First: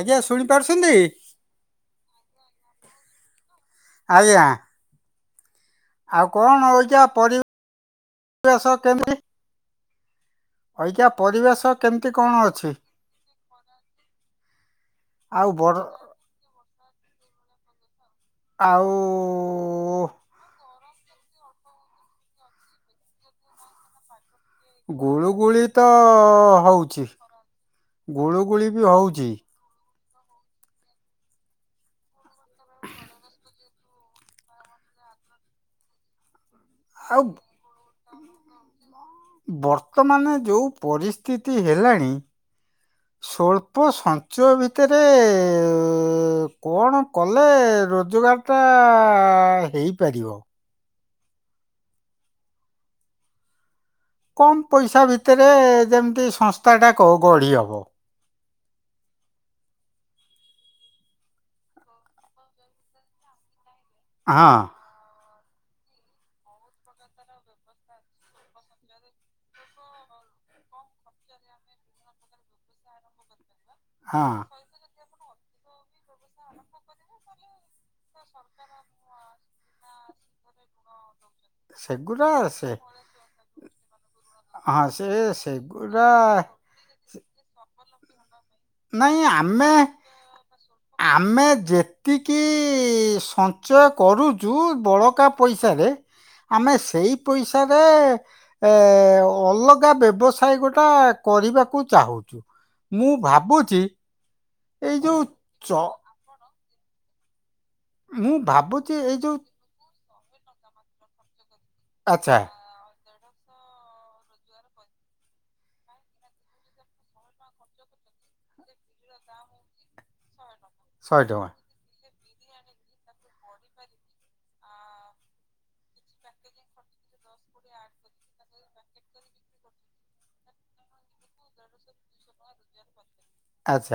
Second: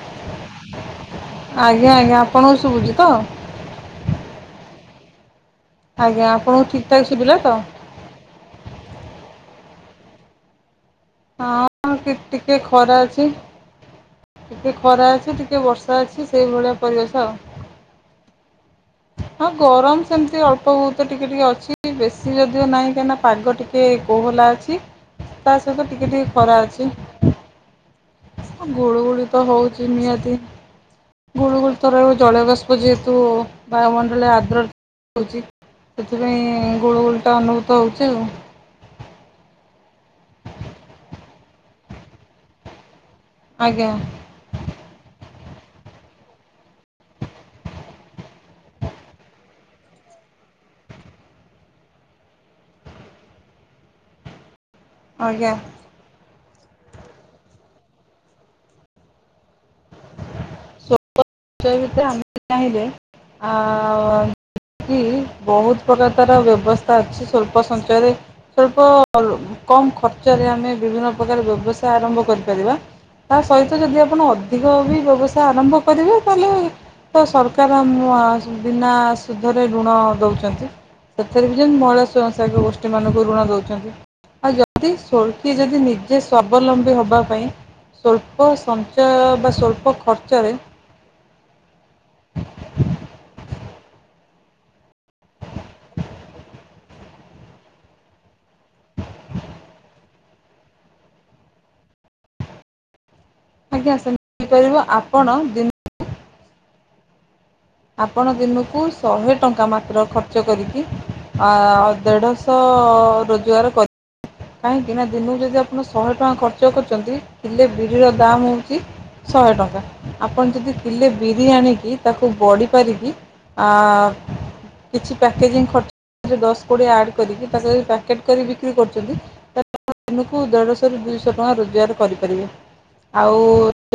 ଆଜ୍ଞା ଶୁଣି ପାରୁଛନ୍ତି? ଆପଣକୁ ଶୁଭୁଚି ତ? ଆଜ୍ଞା। ଆଉ ଆଜ୍ଞା କଣ ଆପଣଙ୍କୁ ଠିକ୍ ହୋଉଚି ଠାକ୍ ଆଉ ଶୁଭିଲା ପରି ତ ବେଶ କେମିତି ଅଇକା ପରିବେଶ ହଁ କେମିତି କଣ ଟି-ଟିକେ ଅଛି? ଖରା ଅଛି। ଟିକେ ଖରା ଅଛି ଆଉ ଟିକେ ବର ବର୍ଷା ଅଛି ସେଇଭଳିଆ ପରିବେସ ଆଉ। ଆଉ ହଁ ଗରମ ସେମିତି ଅଳ୍ପ ବୋହୁତ ଟିକେ ଟିକେ ଅଛି ବେଶୀ ଯଦିଓ ନାହିଁ କାହିଁକି ନା ପାଗ ଟି କେ କୋହଲା ଅଛି ତା ଗୁଳୁଗୁଳି ତ ସହିତ ଟିକେ ଟିକେ ଖରା ଅଛି। ହଉଛି ଗୁଳୁଗୁଳି ବି ଗୁଳୁ ଗୁଳି ହଉଛି ତ ହୋଉଚି ନିହାତି ଗୁଳୁ ଗୁଳ ଥର ଜଳବାଷ୍ପ ଯେହେତୁ ବାୟୁମଣ୍ଡଳରେ ଆଦ୍ର ହେଉଚି ସେଥିପାଇଁ ଗୁଳି ଆଉ ଗୁଳିଟା ଅନୁଭୂତ ହେଉ ତୁ ବର୍ତ୍ତମାନ ଯେଉଁ ପରିସ୍ଥିତି ହେଲାଣି। ସ୍ୱଳ୍ପ ଆଜ୍ଞା ସଞ୍ଚୟ ଭିତରେ କଣ କଲେ ରୋଜଗାର ଟା ହେଇପାରିବ। କମ ପଇସା ଭିତରେ ଆଜ୍ଞା ଯେମିତି ସଂସ୍ଥାଟା କ ଗଢ଼ି ହବ। ସେଇ ଭିତରେ ଆମେ ବି ଚାହିଁଲେ ଆ ହଁ। [unintelligible] ବୋହୁତ ପ୍ରକାର ତାର ବ୍ୟବସ୍ଥା ଅଛି ସ୍ୱଳ୍ପ ସଞ୍ଚୟରେ ସ୍ବଳ୍ପ କମ୍ ଖର୍ଚ୍ଚରେ ଆମେ ବିଭିନ୍ନ ପ୍ରକାର ବ୍ୟବସାୟ ଆରମ୍ଭ କରିପାରିବା। ତା ସହିତ ଯଦି ଆପଣ ହଁ ଅଧିକ ବି ବ୍ୟବସାୟ ଆରମ୍ଭ କରିବେ ତାହଲେ ତ ସରକାର ଆମ ବିନା ସୁଧରେ ଋଣ ଦେଉଚନ୍ତି। ସେଥିରେ ବି ଯେଉଁ ମହିଳା ସେଗୁରା ସ୍ୱୟଂସହାକ ସେ ଗୋଷ୍ଠୀମାନଙ୍କୁ ଋଣ ଦେଉଚନ୍ତି। ଆଉ ହଁ ଯଦି ସେ ସ୍ୱଳ୍କୀ ଯଦି ସେଗୁରା ନିଜେ ସ୍ୱାବଲମ୍ବୀ ହବା ପାଇଁ ସ୍ୱଳ୍ପ ସଞ୍ଚୟ ନାଇଁ ବା ଆମେ ସ୍ୱଳ୍ପ ଖର୍ଚ୍ଚରେ ଆମେ ଯେତିକି ସଞ୍ଚୟ କରୁଚୁ ବଳକା ପଇସାରେ ଆମେ ସେଇ ପଇସାରେ ଏ ଅଲଗା ବ୍ୟବସାୟ ଗୋଟା କରିବାକୁ ଚାହୁଁଚୁ ମୁଁ ଭାବୁଚି [unintelligible] ଆପଣ ଦିନୁ କୁ ଆପଣ ମୁଁ ଦିନକୁ ଭାବୁଛି ଏଇ ଯୋଉ ଶହେ ଟଙ୍କା ମାତ୍ର ଖର୍ଚ୍ଚ କରିକି। ଆଉ ଆଚ୍ଛା। ଦେଢ଼ଶହ ରୋଜଗାର କରି କାହିଁକି ନା ଦିନକୁ ଯଦି ଆପଣ ଶହେ ଟଙ୍କା ଖର୍ଚ୍ଚ କରୁଚନ୍ତି କିଲେ ବିରିର ଦାମ୍ ହୋଉଚି ଶହେ ଟଙ୍କା ଆପଣ ଯଦି କିଲେ ଶହେ ବିରି ଟଙ୍କା ଆଣୀକି ତାକୁ ବଢ଼ିପାରିକି ଆଂ କିଛି ପ୍ୟାକେଜିଂ ଖର୍ଚ୍ଚ ଦଶ କୋଡ଼ିଏ ଆଡ଼ କରିକି ତା ପ୍ୟାକେଟ୍ କରି ବିକ୍ରି କରୁଚନ୍ତି। [inaudible] ଦିନକୁ ଦେଢ଼ଶହ ରୁ ଦୁଇଶହ ଟଙ୍କା ରୋଜଗାର କରିପାରିବେ। ଆଉ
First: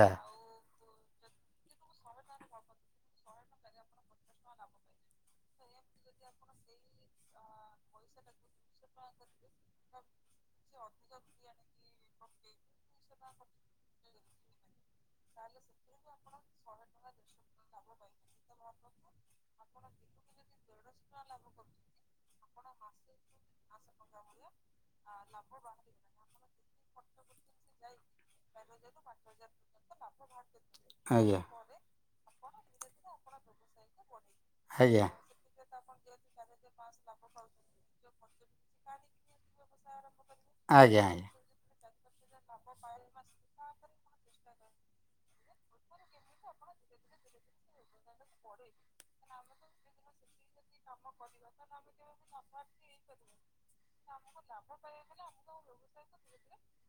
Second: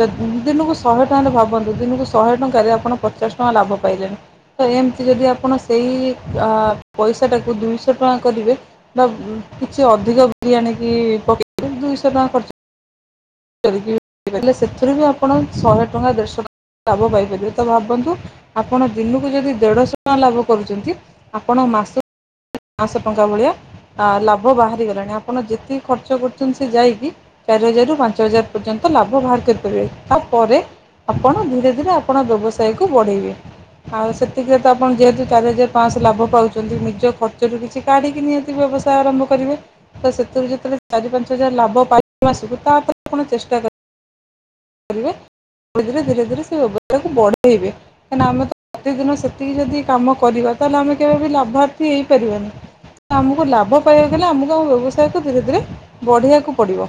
ଯ ଦିନକୁ ଶହେ ଟଙ୍କାରେ ଭାବନ୍ତୁ ଦିନକୁ ଶହେ ଟଙ୍କାରେ ଆପଣ ପଚାଶ ଟଙ୍କା ଲାଭ ପାଇଲେଣି ତ ଏମିତି ଯଦି ଆପଣ ସେ ଇ ପଇଷାଟାକୁ ଦୁଇଶହ ଟଙ୍କା କରିବେ ବା କିଛି ଅଧିକ ଆଣିକି [inaudible] ଦୁଇଶହ ଟଙ୍କା ଖ [inaudible] ସେଥିରୁ ବି ଆପଣ ଶହେ ଟଙ୍କା ଦେଢଶହ ଟଙ୍କା ଲାଭ ପାଇପାରିବେ ତ ଭାବନ୍ତୁ ଆପଣ ଦିନକୁ ଯଦି ଦେଢ଼ଶହ ଟଙ୍କା ଲାଭ କରୁଚନ୍ତି ଆପଣ ମାସ [inaudible] ନ‌ଅଶହ ଟଙ୍କା ଭଳିଆ ଆଉ ଲାଭ ବାହାରି ଆପଣ ଯେତିକି ଖର୍ଚ୍ଚ କରୁଚନ୍ତି ସେ ଯାଇକି ଚାରି ହଜାରରୁ ପାଞ୍ଚ ହଜାର ପର୍ଯ୍ୟନ୍ତ ଲାଭ ବାହାର କରିପାରିବେ। ତାପରେ ଆପଣ ଆଜ୍ଞା ଧୀରେ ଧୀରେ ଆପଣ ବ୍ୟବସାୟକୁ ବଢ଼େଇବେ ଆଉ ସେତିକିରେ ତ ଆପଣ ଆଜ୍ଞା। ଯେହେତୁ ଚାରି ହଜାର ପାଞ୍ଚଶହ ଲାଭ ପାଉଚନ୍ତି ନିଜ ଖର୍ଚ୍ଚ ଯଦି କିଛି କାଢିକି ନିହାତି ବ୍ୟବସାୟ ଆରମ୍ଭ କରିବେ ତ ସେଥିରୁ ଯେତେବେଳେ ଆଜ୍ଞା ଚାରି ପାଞ୍ଚ ଆଜ୍ଞା। ହଜାର ଲାଭ ପାଇ ମାସକୁ ତାପରେ ଆପଣ ଚେଷ୍ଟା କରି କରିବେ। ଧୀରେ ଧୀରେ ଧୀରେ ଧୀରେ ସେ ବ୍ୟବସାୟକୁ ବଢେଇବେ କାହିଁକି ନା ଆମେ ତ ପ୍ରତିଦିନ ସେତିକି ଯଦି କାମ କରିବା ତାହେଲେ ଆମେ କେବେବି ଲାଭାର୍ଥୀ ହେଇପାରିବାନି। ଆମକୁ ଲାଭ ପାଇବାକୁ ଗଲେ ଆମକୁ ଆମ ବ୍ୟବସାୟକୁ ଧୀରେ ଧୀରେ ବଢ଼ିବାକୁ ପଡ଼ିବ।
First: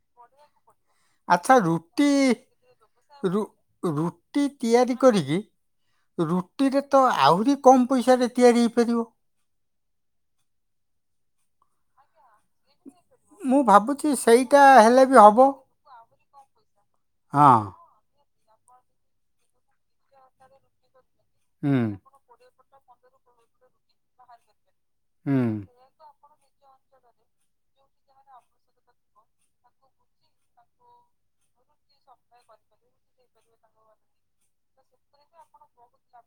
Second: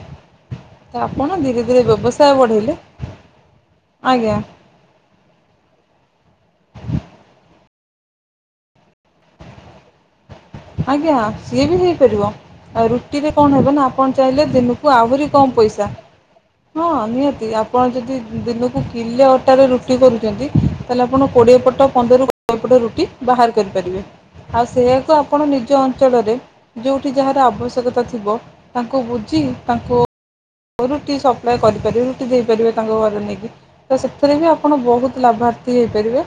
ଆପଣ, ଆଚ୍ଛା ଧୀରେ ଧୀରେ ରୁଟି ବ୍ୟବସାୟ ବଢ଼େଇଲେ ରୁ ଆଜ୍ଞା ରୁଟି ତିଆରି କରିକି ରୁଟିରେ ତ ଆହୁରି କମ୍ ପଇସାରେ ତିଆରି ହେଇପାରିବ। ଆଜ୍ଞା, ସିଏ ବି ହେଇପାରିବ। ଆଉ ରୁଟିରେ କଣ ମୁଁ ହେବ ନା ଭାବୁଛି ଆପଣ ଚାହିଁଲେ ସେଇଟା ଦିନକୁ ହେଲେ ବି ଆହୁରି ହବ। କମ ପଇସା ହଁ, ନିହାତି ହଁ। ଆପଣ ଯଦି ଦିନକୁ କିଲେ ଅଟାରେ ରୁଟି କରୁଛନ୍ତି, ତାହେଲେ ଆପଣ କୋଡ଼ିଏ ହୁଁ ପଟ ପନ୍ଦର ରୁ ପଟ ରୁଟି ବାହାର କରିପାରିବେ। ଆଉ ସେଆକୁ ହୁଁ ଆପଣ ନିଜ ଅଞ୍ଚଳରେ ଯୋଉଠି ଯାହାର ଆବଶ୍ୟକତା ଥିବ, ତାଙ୍କୁ ବୁଝି ତାଙ୍କୁ ରୁଟି ସପ୍ଲାଏ କରିପାରିବେ। ରୁଟି ଦେଇପାରିବେ ତାଙ୍କ ଘରେ ନେଇକି ତ ସେଥିରେ ବି ଆପଣ ବହୁତ ଲାଭ ତି ହେଇପାରିବେ।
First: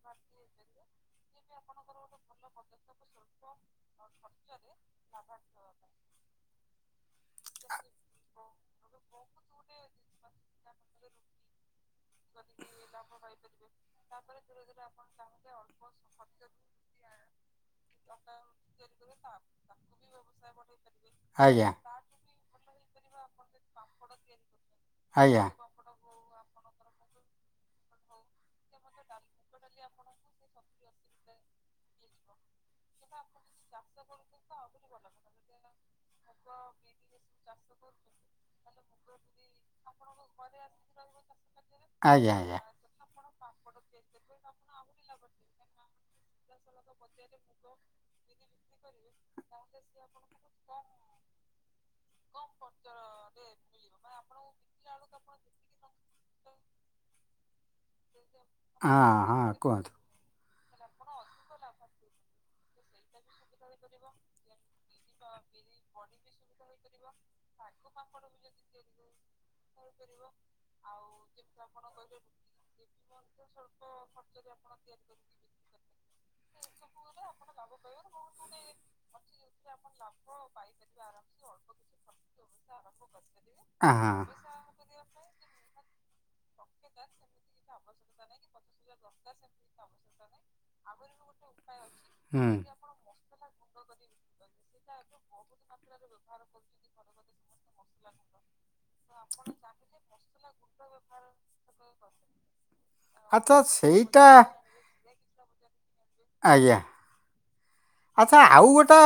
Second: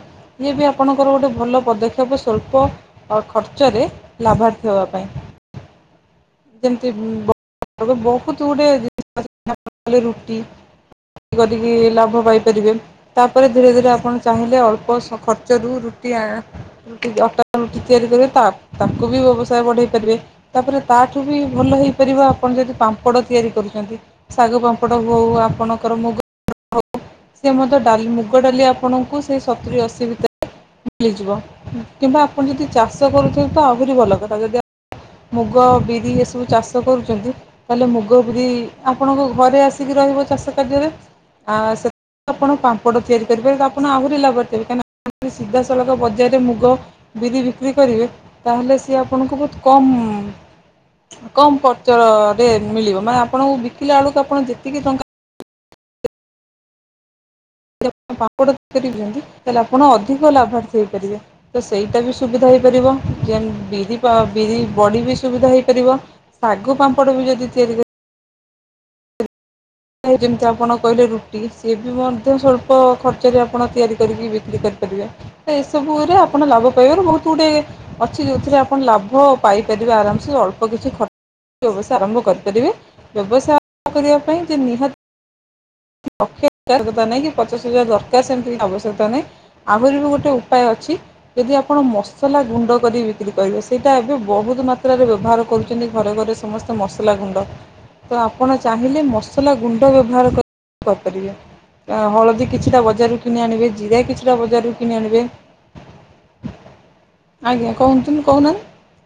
ଇଏବି ଆପଣଙ୍କର ଗୋଟ ଭଲ ପଦକ୍ଷେପ ସ୍ୱଳ୍ପ ଖର୍ଚ୍ଚରେ ଲାଭାର୍ଥି ହବା ପାଇଁ ହଁ ହଁ ଯେମତି ବହୁତ ଗୁଡେ ଜି [inaudible] ରୁଟି ରୁଟି କରିକିଲାଭ ପାଇପାରିବେ। ତାପରେ ଧୀରେ ଧୀରେ ଆପଣ ଚାହିଁଲେ ଅଳ୍ପ ଖର୍ଚ୍ଚରୁ ରୁ ରୁଟି-ଆ-ଆ କି ଅଟା ଆମେ ତିଆରି କରିବା, ତାକୁ ବି ବ୍ୟବସାୟ ବଢେଇ ପାରିବେ, ତାପରେ ତାଠୁ ବି ଆଜ୍ଞା ଭଲ ହେଇପାରି ଆପଣ ଯଦି ପାମ୍ପଡ଼ ତିଆରି କରୁଛନ୍ତି, ଶାଗୁ ପାମ୍ପଡ଼ ହଉ, ଆଜ୍ଞା ଆପଣଙ୍କର ମୁଗ ଆଉ ସେ ମଧ୍ୟ ଡାଲି ମୁଗ ଡାଲି ଆପଣଙ୍କୁ ସେଇ ସତୁରି ଅଶୀ ଭିତରେ ମିଳିଯିବ। କିମ୍ବା ଆପଣ ଯଦି ଚାଷ କରୁଥିବେ ତ ଆହୁରି ଭଲ କଥା, ଯଦି ମୁଗ, ବିରି ଏସବୁ ଚାଷ କରୁଚନ୍ତି। ତାହେଲେ ମୁଗ, ବିରି ଆପଣଙ୍କ ଘରେ ଆସିକି ରହିବ ଚାଷ କାର୍ଯ୍ୟରେ, ଆ ସେ ଆଜ୍ଞା ଆପଣ ଆଜ୍ଞା। ପାମ୍ପଡ଼ ତିଆରି ତେବେ ତ ଆପଣ ଆହୁରି ଲାଭରେ ଥିବେ। କାଇଁକିନା ସିଧାସଳଖ ବଜାରରେ ମୁଗ ବିରି ବିକ୍ରି କରିବେ, ତାହେଲେ ସିଏ ଆପଣଙ୍କୁ ବହୁତ କମ୍-ଅ କମ୍ ଖର୍ଚ୍ଚରରେ ମିଳିବ ମାନେ ଆପ୍ ଆପଣଙ୍କୁ ବିକିଲା ଆଳକୁ ଆପଣ, ଯେତିକି ଟଙ୍କା ଯଦି ଆପଣ ପାପଡ଼ [inaudible] ହଁ ହଁ ତାହେଲେ ଆପଣ କୁହନ୍ତୁ ଅଧିକ ଲାଭାର୍ଥୀ ହେଇପାରିବେ। ତ ସେଇଟା ବି ସୁବିଧା ହେଇପାରିବ ଯେନ୍ ବିରି ପା ବିରି ବଡି ବି ସୁବିଧା ହେଇପାରି ବ। ଶାଗୁ ପାମ୍ପଡ଼ ବି ଯଦି ତିଆରି କରି ଯେମିତି ଆପଣ କହିଲେ ରୁଟି, ସିଏ ବି ମଧ୍ୟ ସ୍ଵଳ୍ପ ଖର୍ଚ୍ଚରେ ଆପଣ ତିଆରି କରିକି ବିକ୍ରି କରି କରିବା। ତ ଏସବୁ ରେ ଆପଣ ଲାଭ ପାଇବାରୁ ବହୁତ ଗୁଡେ ଅଛି, ଯେଉଁଥିରେ ଆପଣ ଲାଭ ପାଇପାରିବେ ଆରାମସେ। ଅଳ୍ପ କିଛି ଖର୍ଚ୍ଚ ବ୍ୟବସାୟ ଆରମ୍ଭ କରିପାରିବେ। ବ୍ୟବସାୟ କରିବା ହଁ। ପାଇଁ ଯେ ନିହାତି ଲକ୍ଷେ ତା ନାହିଁ କି ପଚାଶ ହଜାର ଦରକାର ସେମିତି କିଛି ଆବଶ୍ୟକତା ନାହିଁ। ଆହୁରି ବି ଗୋଟେ ଉପାୟ ଅଛି, ଯଦି ଯଦି ଆପଣ ମସଲା ହୁଁ। ଗୁଣ୍ଡ କରି ବିକ୍ରି କରିବେ, ସେଇଟା ଏବେ ବହୁତ ମାତ୍ରାରେ ବ୍ୟବହାର କରୁଛନ୍ତି, ଘରେ ଘରେ ସମ ସମସ୍ତେ ମସଲା ଗୁଣ୍ଡ ତ ଆପଣ ଚାହିଁଲେ, ମସଲା ଗୁଣ୍ଡ ବ୍ୟବହାର କରି କରିପାରିବେ। ହଳଦୀ କିଛିଟା ବଜାରରୁ କିଣି ଆଚ୍ଛା ଆଣିବେ, ଜିରା ସେଇଟା କିଛିଟା ବଜାରରୁ କିଣି ଆଣିବେ। ଆଜ୍ଞା। ଆଜ୍ଞା କହୁନ୍ତୁ ଆଚ୍ଛା କହୁନାହାନ୍ତି ଆଉ ଗୋଟା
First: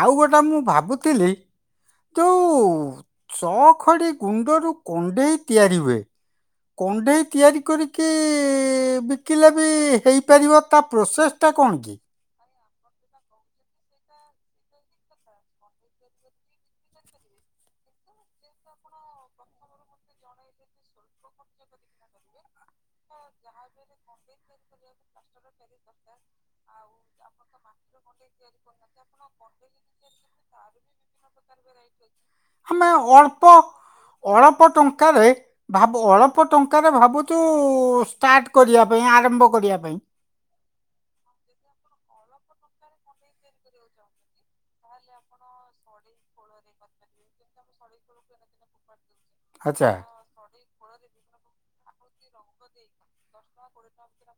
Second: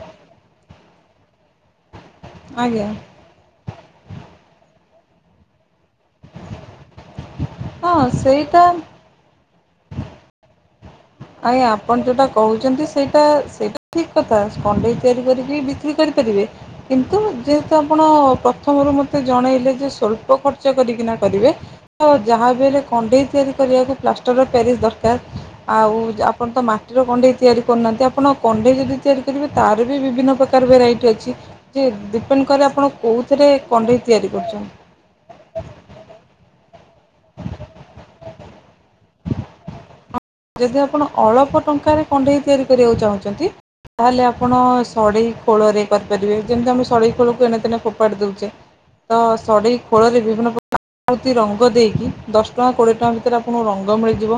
ଆଉ ଗୋଟା ମୁଁ ଭାବୁଥିଲି ଯୋଉ ଆଜ୍ଞା ଚଖଡି ଗୁଣ୍ଡରୁ କଣ୍ଡେଇ ତିଆରି ହୁଏ। କଣ୍ଢେଇ ତିଆରି ହଁ ସେଇଟା କରିକି-ଇ-ଇ-ବିକିଲେ ବି ହେଇପାରିବ ତା ପ୍ରୋସେସଟା ଆୟାଁ କ'ଣ କି ଆପଣ ଯୋଉଟା କହୁ ଯେମିତି ସେଇଟା ସେଇଟା ସେଇଟା ଠିକ୍ କଥା କଣ୍ଢେଇ ତିଆରି କରିକି ବିକ୍ରି କରିପାରିବେ କିନ୍ତୁ ତ ଆପଣ ପ୍ରଥମରୁ ମତେ ଜଣେଇଲେ ଯେ, ସ୍ଵଳ୍ପ ଖର୍ଚ୍ଚ କରିକିନା କରିବେ। ଆଉ ଯାହାବି ଲେ କଣ୍ଢେଇ ତିଆରି କରିବାକୁ ପ୍ଲାଷ୍ଟର ପ୍ୟାରିସ୍ ଦରକାର ଆଉ ଯେ ଆପଣ ତ ମାଟିର କଣ୍ଢେଇ ତିଆରି ହା ଆପଣ କଣ୍ଢେଇ ଯଦି ତିଆରି କରିବେ ତାର ବି ବିଭିନ୍ନ ପ୍ରକାରର ଭେରାଇଟ୍ ଅଛି ଯେ ଡିପେ ଆମେ ଅଳ୍ପ ଅଳ୍ପ ଟଙ୍କାରେ ଭାବୁ, ଅଳ୍ପ ଟଙ୍କାରେ ଭାବୁ ବୋହୁତୁ ଷ୍ଟାର୍ଟ କରିବା ପାଇଁ ଆରମ୍ଭ କରିବା ପାଇଁ। ଯଦି ଆପଣ ଅଳପ ଟଙ୍କାରେ କଣ୍ଢେଇ ତିଆରି କରିବାକୁ ଚାହୁଁଚନ୍ତି ତାହେଲେ ଆପଣ ସଢେଇ ଖୋଳରେ କରିପାରିବେ ଯେମିତି ଆମେ ସଢେଇ ଖୋଳକୁ ଏଣେ ତେଣେ ଫୋପାଡ଼ି ଦୋଉଚେ। ତ ସଢେଇ ଆଚ୍ଛା ଖୋଳରେ ବିଭିନ୍ନ ପ୍ର କି ରଙ୍ଗ ଦେଇକି ଦଶ ଟଙ୍କା କୋଡ଼ିଏ ଟଙ୍କା ଭିତରେ ଆପଣଙ୍କୁ ରଙ୍ଗ ମିଳିଯିବ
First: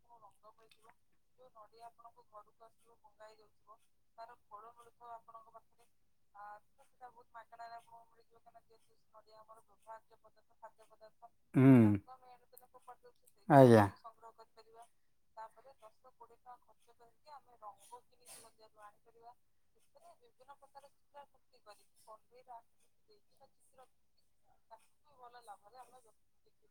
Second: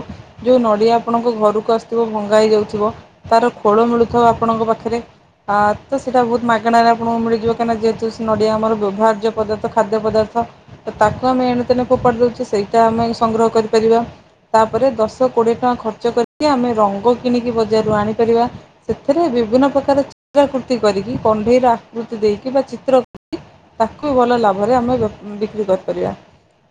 ଯୋଉ ନ ନଡ଼ିଆ ଆପଣଙ୍କ ଘରକୁ ଆସଥିବ ଭଙ୍ଗା ହେଇଯାଉଥୁବ ତାର ଖୋଳ ମିଳୁଥିବ ଆପଣଙ୍କ ପାଖରେ ଆ ତ ସେଇଟା ବୋହୁତ ମାଗଣାରେ ଆପଣଙ୍କୁ ମିଳିଯିବ କାହିଁକିନା ଯେହେତୁ ସେ ନଡ଼ିଆ ଆମର ବ୍ୟବହାରାର୍ଯ୍ୟ ପଦାର୍ଥ ଖାଦ୍ୟ ପଦାର୍ଥ। ତ ତାକୁ ଆମେ ଏଣୁ ହୁଁ ତେଣେ ଫୋପାଡ଼ି ଦୋଉଚେ ସେଇଟା ଆମେ ସଂଗ୍ରହ ଆଜ୍ଞା କରିପାରିବା ତାପରେ ଦଶ କୋଡିଏ ଟଙ୍କା ଖର୍ଚ୍ଚ କରିକି ଆମେ ରଙ୍ଗ କିଣିକି ବଜାରରୁ ଆଣିପାରିବା ସେଥିରେ ବିଭିନ୍ନ ପ୍ରକାର [inaudible] ତି କରିକି କଣ୍ଢେଇର ଆକୃତି ଦେଇକି ବା ଚିତ୍ର ତାକୁ ଭଲ ଲାଭରେ ଆମେ ବ-ବିକ୍ରି କରିପାରିବା।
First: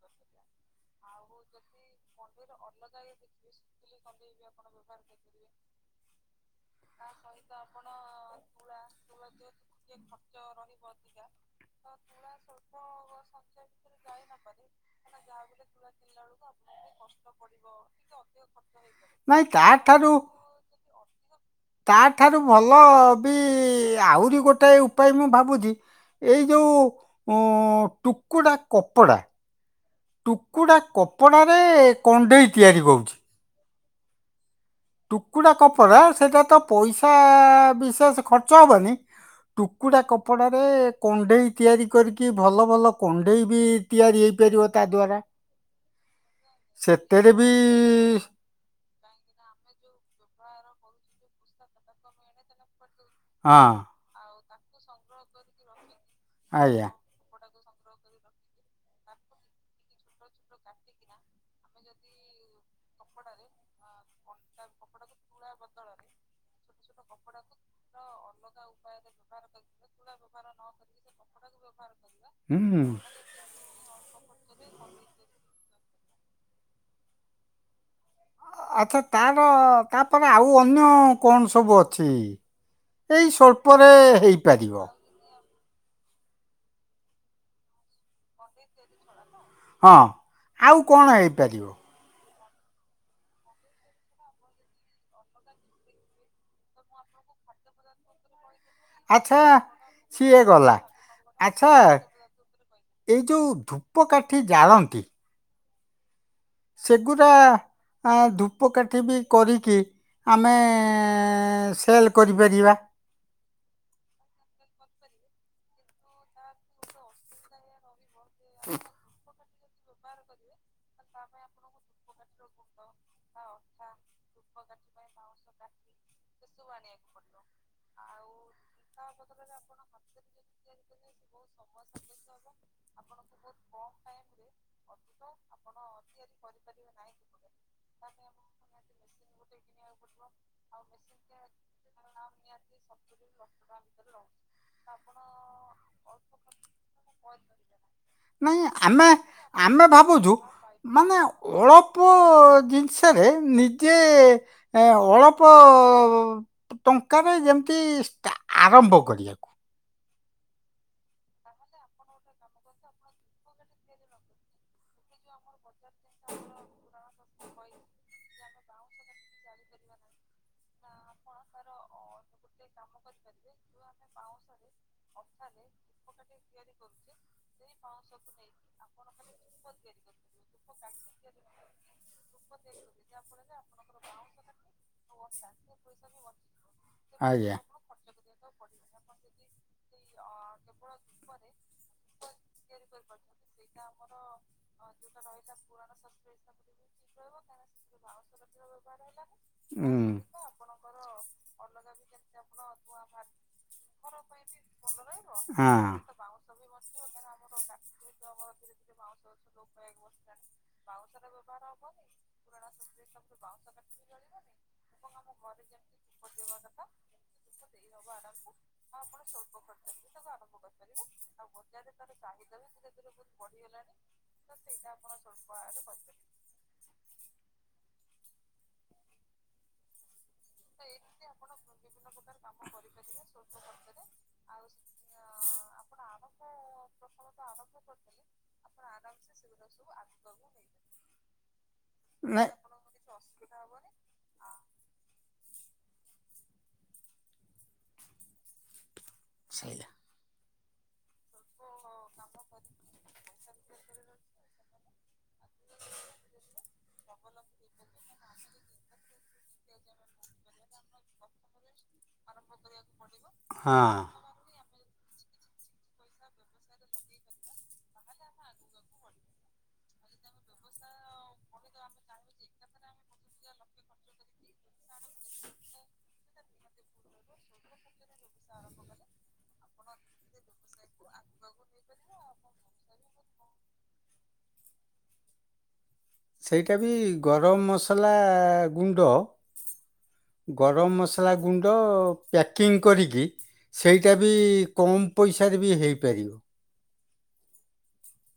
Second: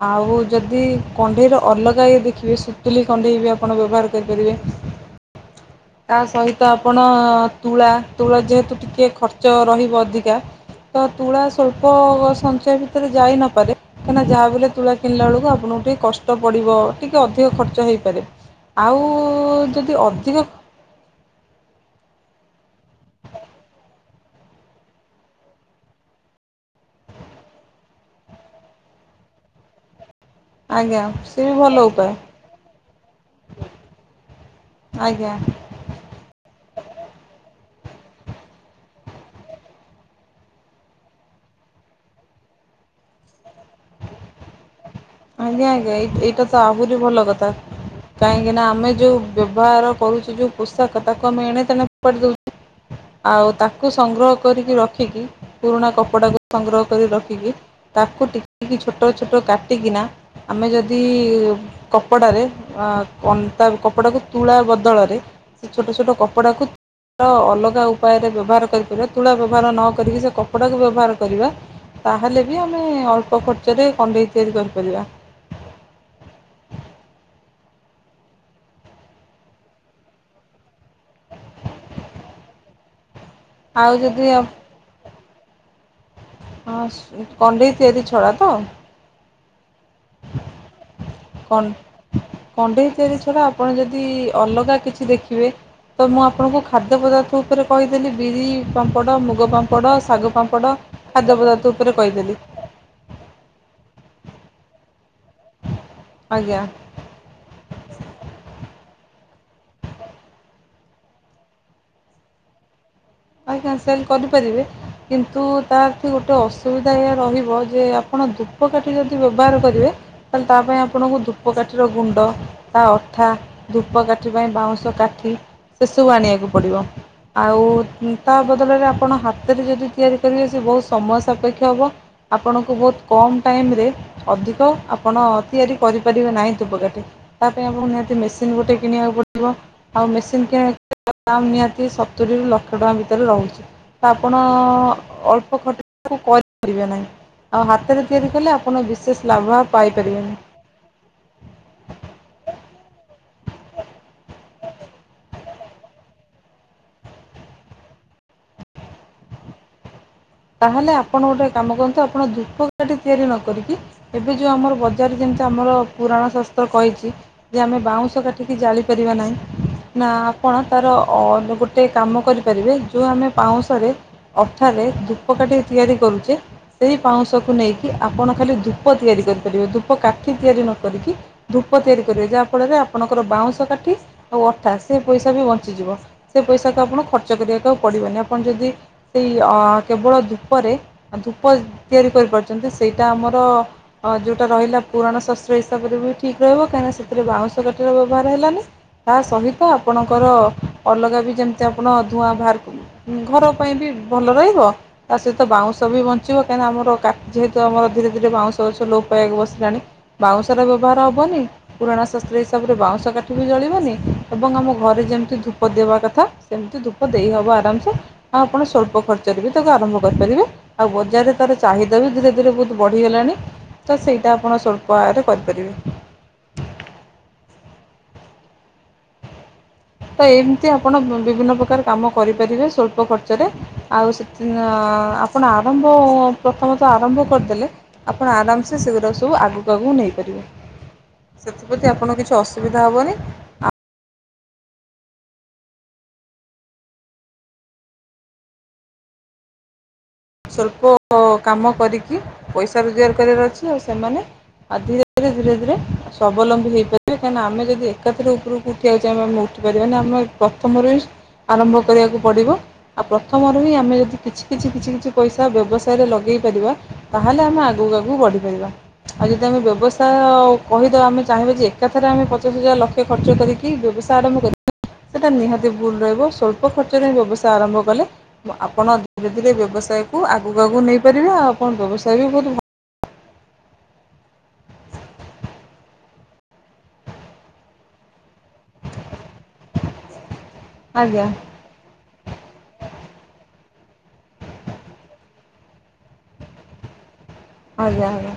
ଆଉ ଯଦି କଣ୍ଢେଇର ଅଲଗା ଇଏ ଦେଖିବେ ସୁତୁଲି କଣ୍ଢେଇ ବି ଆପଣ ବ୍ୟବହାର କରିପାରିବେ। ତା ସହିତ ଆପଣ ତୁଳା, ତୁଳା ଯେହେତୁ ଟିକେ ଖର୍ଚ୍ଚ ର ରହିବ ଅଧିକା ତ ତୁଳା ସ୍ୱଳ୍ପ ସଞ୍ଚୟ ଭିତରେ ଯାଇନପାରେ କାହିଁକିନା ଯାହା ବି ହେଲେ ତୁଳା କିଣିଲା ବେଳକୁ ଆପଣଙ୍କୁ ଟିକେ କଷ୍ଟ ପଡ଼ିବ, ଟିକେ ଅଧିକ ଖର୍ଚ୍ଚ ହେଇପାରେ। ଆଉ ନାଇଁ ଯଦି ତାଠାରୁ ଅଧିକ ତା ଠାରୁ ଭଲ ବି ଆହୁରି ଗୋଟେ ଉପାୟ ମୁଁ ଭାବୁଛି ଏଇ ଯୋଉ ଉଁ-ଟୁକୁଡ଼ା କପଡ଼ା ଟୁକୁଡା ଆଜ୍ଞା ସେ ବି କପଡାରେ ଭଲ ଉପାୟ କଣ୍ଢେଇ ତିଆରି କୋଉଚି। ଆଜ୍ଞା ଟୁକୁଡ଼ା କପଡ଼ା ସେଟା ତ ପଇସା ବିଶେଷ ଖର୍ଚ୍ଚ ହବନି। ଟୁକୁଡ଼ା କପଡ଼ାରେ କଣ୍ଢେଇ ତିଆରି କରିକି ଭଲ ଭଲ କଣ୍ଢେଇ ବି ତିଆରି ହେଇପାରିବ। ତା ଦ୍ୱାରା ଆଜ୍ଞା ଆଜ୍ଞା ଏଇ-ଏଇଟା ତ ଆହୁରି ଭଲ ସେଥିରେ କଥା, ବି କାହିଁକିନା ଆମେ ଯୋଉ ବ୍ୟବହାର କରୁଚେ ଯୋଉ ପୋଷାକ ତାକୁ ଆମେ ଏଣେ ତେଣେ ଫୋପାଡି ଦୋଉଚେ ଆଉ ହଁ ତାକୁ ସଂଗ୍ରହ କରିକି ରଖିକି ପୁରୁଣା କପଡ଼ାକୁ ସଂଗ୍ରହ ଆଜ୍ଞା କରି ରଖିକି ତାକୁ ଟିକିଟିକି ଛୋଟଛୋଟ କାଟିକିନା, ଆମେ ଯଦି କପଡ଼ାରେ ତା କନ୍-ତା କପଡ଼ାକୁ ତୁଳା ବଦଳରେ ସେ ଛୋଟ ଛୋଟ କପଡ଼ାକୁ ତ ଅଲ ଗା ଉପାୟରେ ବ୍ୟବହାର କରିପାରିବା ତୁଳା ବ୍ୟବହାର ନ କରିକି ସେ କପଡ଼ାକୁ ବ୍ୟବହାର କରିବା ତାହେଲେ ବି ଆମେ ହୁଁ ଅଳ୍ପ ଖର୍ ଚରେ ଖଣ୍ଡେଇ ତିଆରି କରିପାରିବା। ଆଚ୍ଛା ତାର ତାପରେ ଆଉ ଅନ୍ୟ କଣ ସବୁ ଅଛି? ଏଇ ସ୍ୱଳ୍ପରେ ଆଉ ଯଦି ହେଇପାରିବ। ହଁ ସ୍ୱ-କଣ୍ଢେଇ ତିଆରି ଛଡା ତ? ହଁ ଆଉ କଣ ହେଇପାରିବ? କଣ୍ଢେଇ ତିଆରି ଛଡ଼ା ଆପଣ ଯଦି ଅଲଗା କିଛି ଦେଖିବେ ତ ମୁଁ ଆପଣଙ୍କୁ ଖାଦ୍ୟ ପଦାର୍ଥ ଉପରେ କହିଦେଲି ବିରି ପାମ୍ପଡ, ଆଚ୍ଛା ମୁଗ ପାମ୍ପଡ, ଶାଗ ସିଏ ପାମ୍ପଡ ଗଲା ଖାଦ୍ୟ ଆଚ୍ଛା ପଦାର୍ଥ ଉପରେ କହିଦେଲି। ଏଇ ଯୋଉ ଧୂପକାଠି ଜାଳନ୍ତି ଆଜ୍ଞା ସେଗୁଡ଼ା ଆଁ-ଧୂପକାଠି ବି କରିକି ଆମେ ଏଁ-ସେଲ୍ କରିପାରିବା। ଆଜ୍ଞା ସେଲ୍ କରିପାରିବେ, କିନ୍ତୁ ତାଆଠି ଗୋଟେ ଅସୁବିଧା ଏଇଆ ରହିବ ଯେ ଆ ଆପଣ ଧୂପକାଠି ଯଦି ବ୍ୟବହାର କରିବେ ତା ପାଇଁ ଆପଣଙ୍କୁ ଧୂପ କାଠିର ଗୁଣ୍ଡ, ତା ଅଠା, ଧୂପ କାଠି ପାଇଁ ବା ବାଉଁଶ କାଠି ସେସବୁ ଆଣିବାକୁ ପଡ଼ିବ, ଆଉ ଉଁ-ତା ବଦଳରେ ଆପଣ ହାତରେ ଯଦି ତିଆରି କରିବେ ସେ ବୋହୁତ ସମସ୍ ସାପେକ୍ଷ ହବ ଆପଣଙ୍କୁ ବୋହୁତ କମ୍ ଟାଇମରେ ଅଧିକ ଆପଣ ତିଆରି କରିପାରି ନାହିଁ ଧୂପକାଠି ତା ପାଇଁ ଆପଣଙ୍କୁ ନିହାତି ମେସିନ ଗୋଟେ କିଣିବାକୁ ପଡିବ ଆଉ ମେସିନ୍ କିଣ ତା ନିହାତି ସତୁରିରୁ ଲକ୍ଷ ଟଙ୍କା ଭିତରେ ରହୁଚି ତ ଆପଣ ଅଳ୍ପ ଖର୍ଚ୍ଚକୁ କରିପାରିବେ ନାହିଁ ଆଉ ହାତରେ ତିଆରି କଲେ ନାଇଁ ଆପଣ ଆମେ ବିଶେଷ ଲାଭ ଆମେ ଭାବୁଛୁ ପାଇପାରିବେନି। ମାନେ ଅଳପ ଜିନଷରେ ନିଜେ ଅଳ୍ପ ଟଙ୍କାରେ, ଯେମିତି ଆରମ୍ଭ କରିବାକୁ। ତାହେଲେ ଆପଣ ଗୋଟେ କାମ କରନ୍ତୁ ।ଆପଣ ଧୂପକାଡି ତିଆରି ନ କରିକି ।ଏବେ ଯୋଉ ଆମର ବଜାର ଯେମତି ଆମର ପୁରାଣ ଶାସ୍ତ୍ର କହିଛି। ଯେ ଆମେ ବାଉଁଶ କାଠିକି ଜାଳିପାରିବା ନାହିଁ ନା ଆପଣ ତାର ଗୋଟେ କାମ କରିପାରିବେ ।ଯେଉ ଆମେ ପାଉଁଶରେ ଅଠାରେ ଧୂପ କାଟିକି ତିଆରି କରୁଛେ। ସେଇ ପାଉଁଶକୁୁ ନେଇକି ଆପଣ ଖାଲି ଧୂପ ତିଆରି କରିପାରିବେ ।ଧୂପା ଠି ତିଆରି ନ କରିକି, ଧୂପ ତିଆରି କରିବେ। ଯାହା ଫଳରେ ଆପଣଙ୍କର, ବାଉଁଶ କାଠି ଆଉ ଅଠା ସେ ପସା ବଞ୍ଚିଯିବ। ସେ ପଇସା କୁ ଆଉ ଖର୍ଚ୍ଚ ଆଜ୍ଞା କରିବାକୁ ପଡ଼ିବନି। ଆପଣ ଯଦି ସେଇ ଅଁ କେବଳ ଧୂପରେ, ଧୂପ ତିଆରି କରିପାରୁଛନ୍ତି ।ସେଇଟା ଆମର ଯେଉଁଟା ରହିଲା ପୁରାଣ ଶସ୍ତ୍ର ହିସାବରେ ବି ଠିକ୍ ରହିବ। କାହିଁକିନା ସେଥିରେ ବାଉଁଶ କାଠିର ବ୍ୟବହାର ହେଲାନି। ତା ସହିତ ଉଁ, ଆପଣଙ୍କର ଅଲଗା ବି, ଯେମିତି ଆପଣ ଧୂଆଁ ବାହାରକୁ ଘର ପାଇଁ ବି ଭଲ ରହିଵ ତା ସହିତ ବାଉଁଶ ବି ହଁ ବଞ୍ଚିବ। କାହିଁକିନା ଆମର ଯେହେତ, ଆମ ଧୀରେ ଧୀରେ ବାଉଁଶ ଗଛ ଲୋ ପାଇବାକୁ ବସିଲାଣି ବାଉଁଶର ବ୍ୟବହାର ହବନି ପୁରାଣା ଶାସ୍ତ୍ର ହିସାବରେ ବାଉଁଶ କାଠି ବି ଜଳିବନି ଏବଂମ ଆମେ ଘରେ ଯେମିତି ଧୂପ ଦେବା କଥା ସେମିତି ଧୂପ ଦେଇ ହବ ଆରାମ ସେ ଆଉ ଆପଣ ସ୍ୱଳ୍ପ ଖର୍ଚ୍ଚରେ ବି ତାକୁ ଆରମ୍ଭ କରିପାରିବେ ଆଉ ବଜାରରେ ତରେ ଚାହିଦାବି ଧୀରେଧୀରେ ବଢି ଗଲାଣି ତ ସେଇଟା ଆପଣସହ ସ୍ୱଳ୍ପ ଏହାର କରିପାରିବେ। ତ ଏମିତି ଆପଣ ବି ବିଭିନ୍ନ ପ୍ରକାର କାମ କରିପାରିବେ ସ୍ୱଳ୍ପ ଖର୍ଚ୍ଚରେ ଆଉ ସେ ନାଁ ଆପଣ ଆରମ୍ଭ ପ୍ରଥମତଃ ଆରମ୍ଭ କରିଦେଲେ ଆପଣ ଆରାମସେ ସେଗୁଡାକ ସବୁ ଆଗକୁ ଆଗକୁ ନେଇପାରିବେ ସେଥିପ୍ରତି ଆପଣ କିଛି ନାଇଁ ଅସୁବିଧା ହେବନି ଆ ସଇଲା। ସ୍ୱଳ୍ପ ଓ କାମ କରିକି ପଇସା ରୋଜଗାର କରିବାର ଅଛି ଆଉ ସେମାନେ ଆଉ ଧୀରେ ଧୀରେ ଧୀରେ ଧୀରେ ସଵଲମ୍ବୀ ହେଇପାରିବ କାହିଁନା ଆମେ ଯଦି ଏକାଥର ଉପରକୁ ଉଠିବାକୁ ଚାହିଁବା କ୍ଷତି କରିବନା ଆମର ପ୍ରଥମରୁ ହିଁ ଆରମ୍ଭ କରିବାକୁ ପଡିବ ଆ ପ୍ରଥମରୁ ହିଁ ଆମେ ଯଦି ହଁ କିଛି, କିଛି କିଛି କିଛି ପଇସା ବ୍ୟବସାୟରେ ଲଗେଇ ପାରିବା, ତାହେଲେ ଆମେ ଆଗକୁ ଆଗକୁ ବଢ଼ିପାରିବା ଆଉ ଯଦି ଆମେ ବ୍ୟବସାୟ କହିଦବା ଆମେ ଚାହିଁବା ଯେ ଏକାଥରେ ଆମେ ପଚାଶ ହଜାର ଲକ୍ଷ ଖର୍ଚ୍ଚ କରିକି ବିଭି ବର୍ଷା ଆରମ୍ଭ କରିକି ସେଇଟା ନିହାତି ଭୁଲ ରହିବ ସ୍ୱଳ୍ପ ଖର୍ଚ୍ଚରେ ବ୍ୟବସାୟ, ଆରମ୍ଭ କଲେ ଆପଣ ଧୀରେ ଧୀରେ ବ୍ୟବସାୟ ଆଗକୁ ଆଗକୁ ନେଇପାରିବେ ଆଉ ଆପଣ ବ୍ୟବସାୟ ବି ବହୁତ ଭଲ। ସେଇଟା ବି ଗରମ ମସଲା ଗୁଣ୍ଡ ଗରମ ଆଜ୍ଞା ମସଲା ଗୁଣ୍ଡ ପ୍ୟାକିଂ କରିକି ସେଇଟା ବି କମ ପଇସାରେ ବି ହେଇପାରିବ। ଆଜ୍ଞା ଆଜ୍ଞା।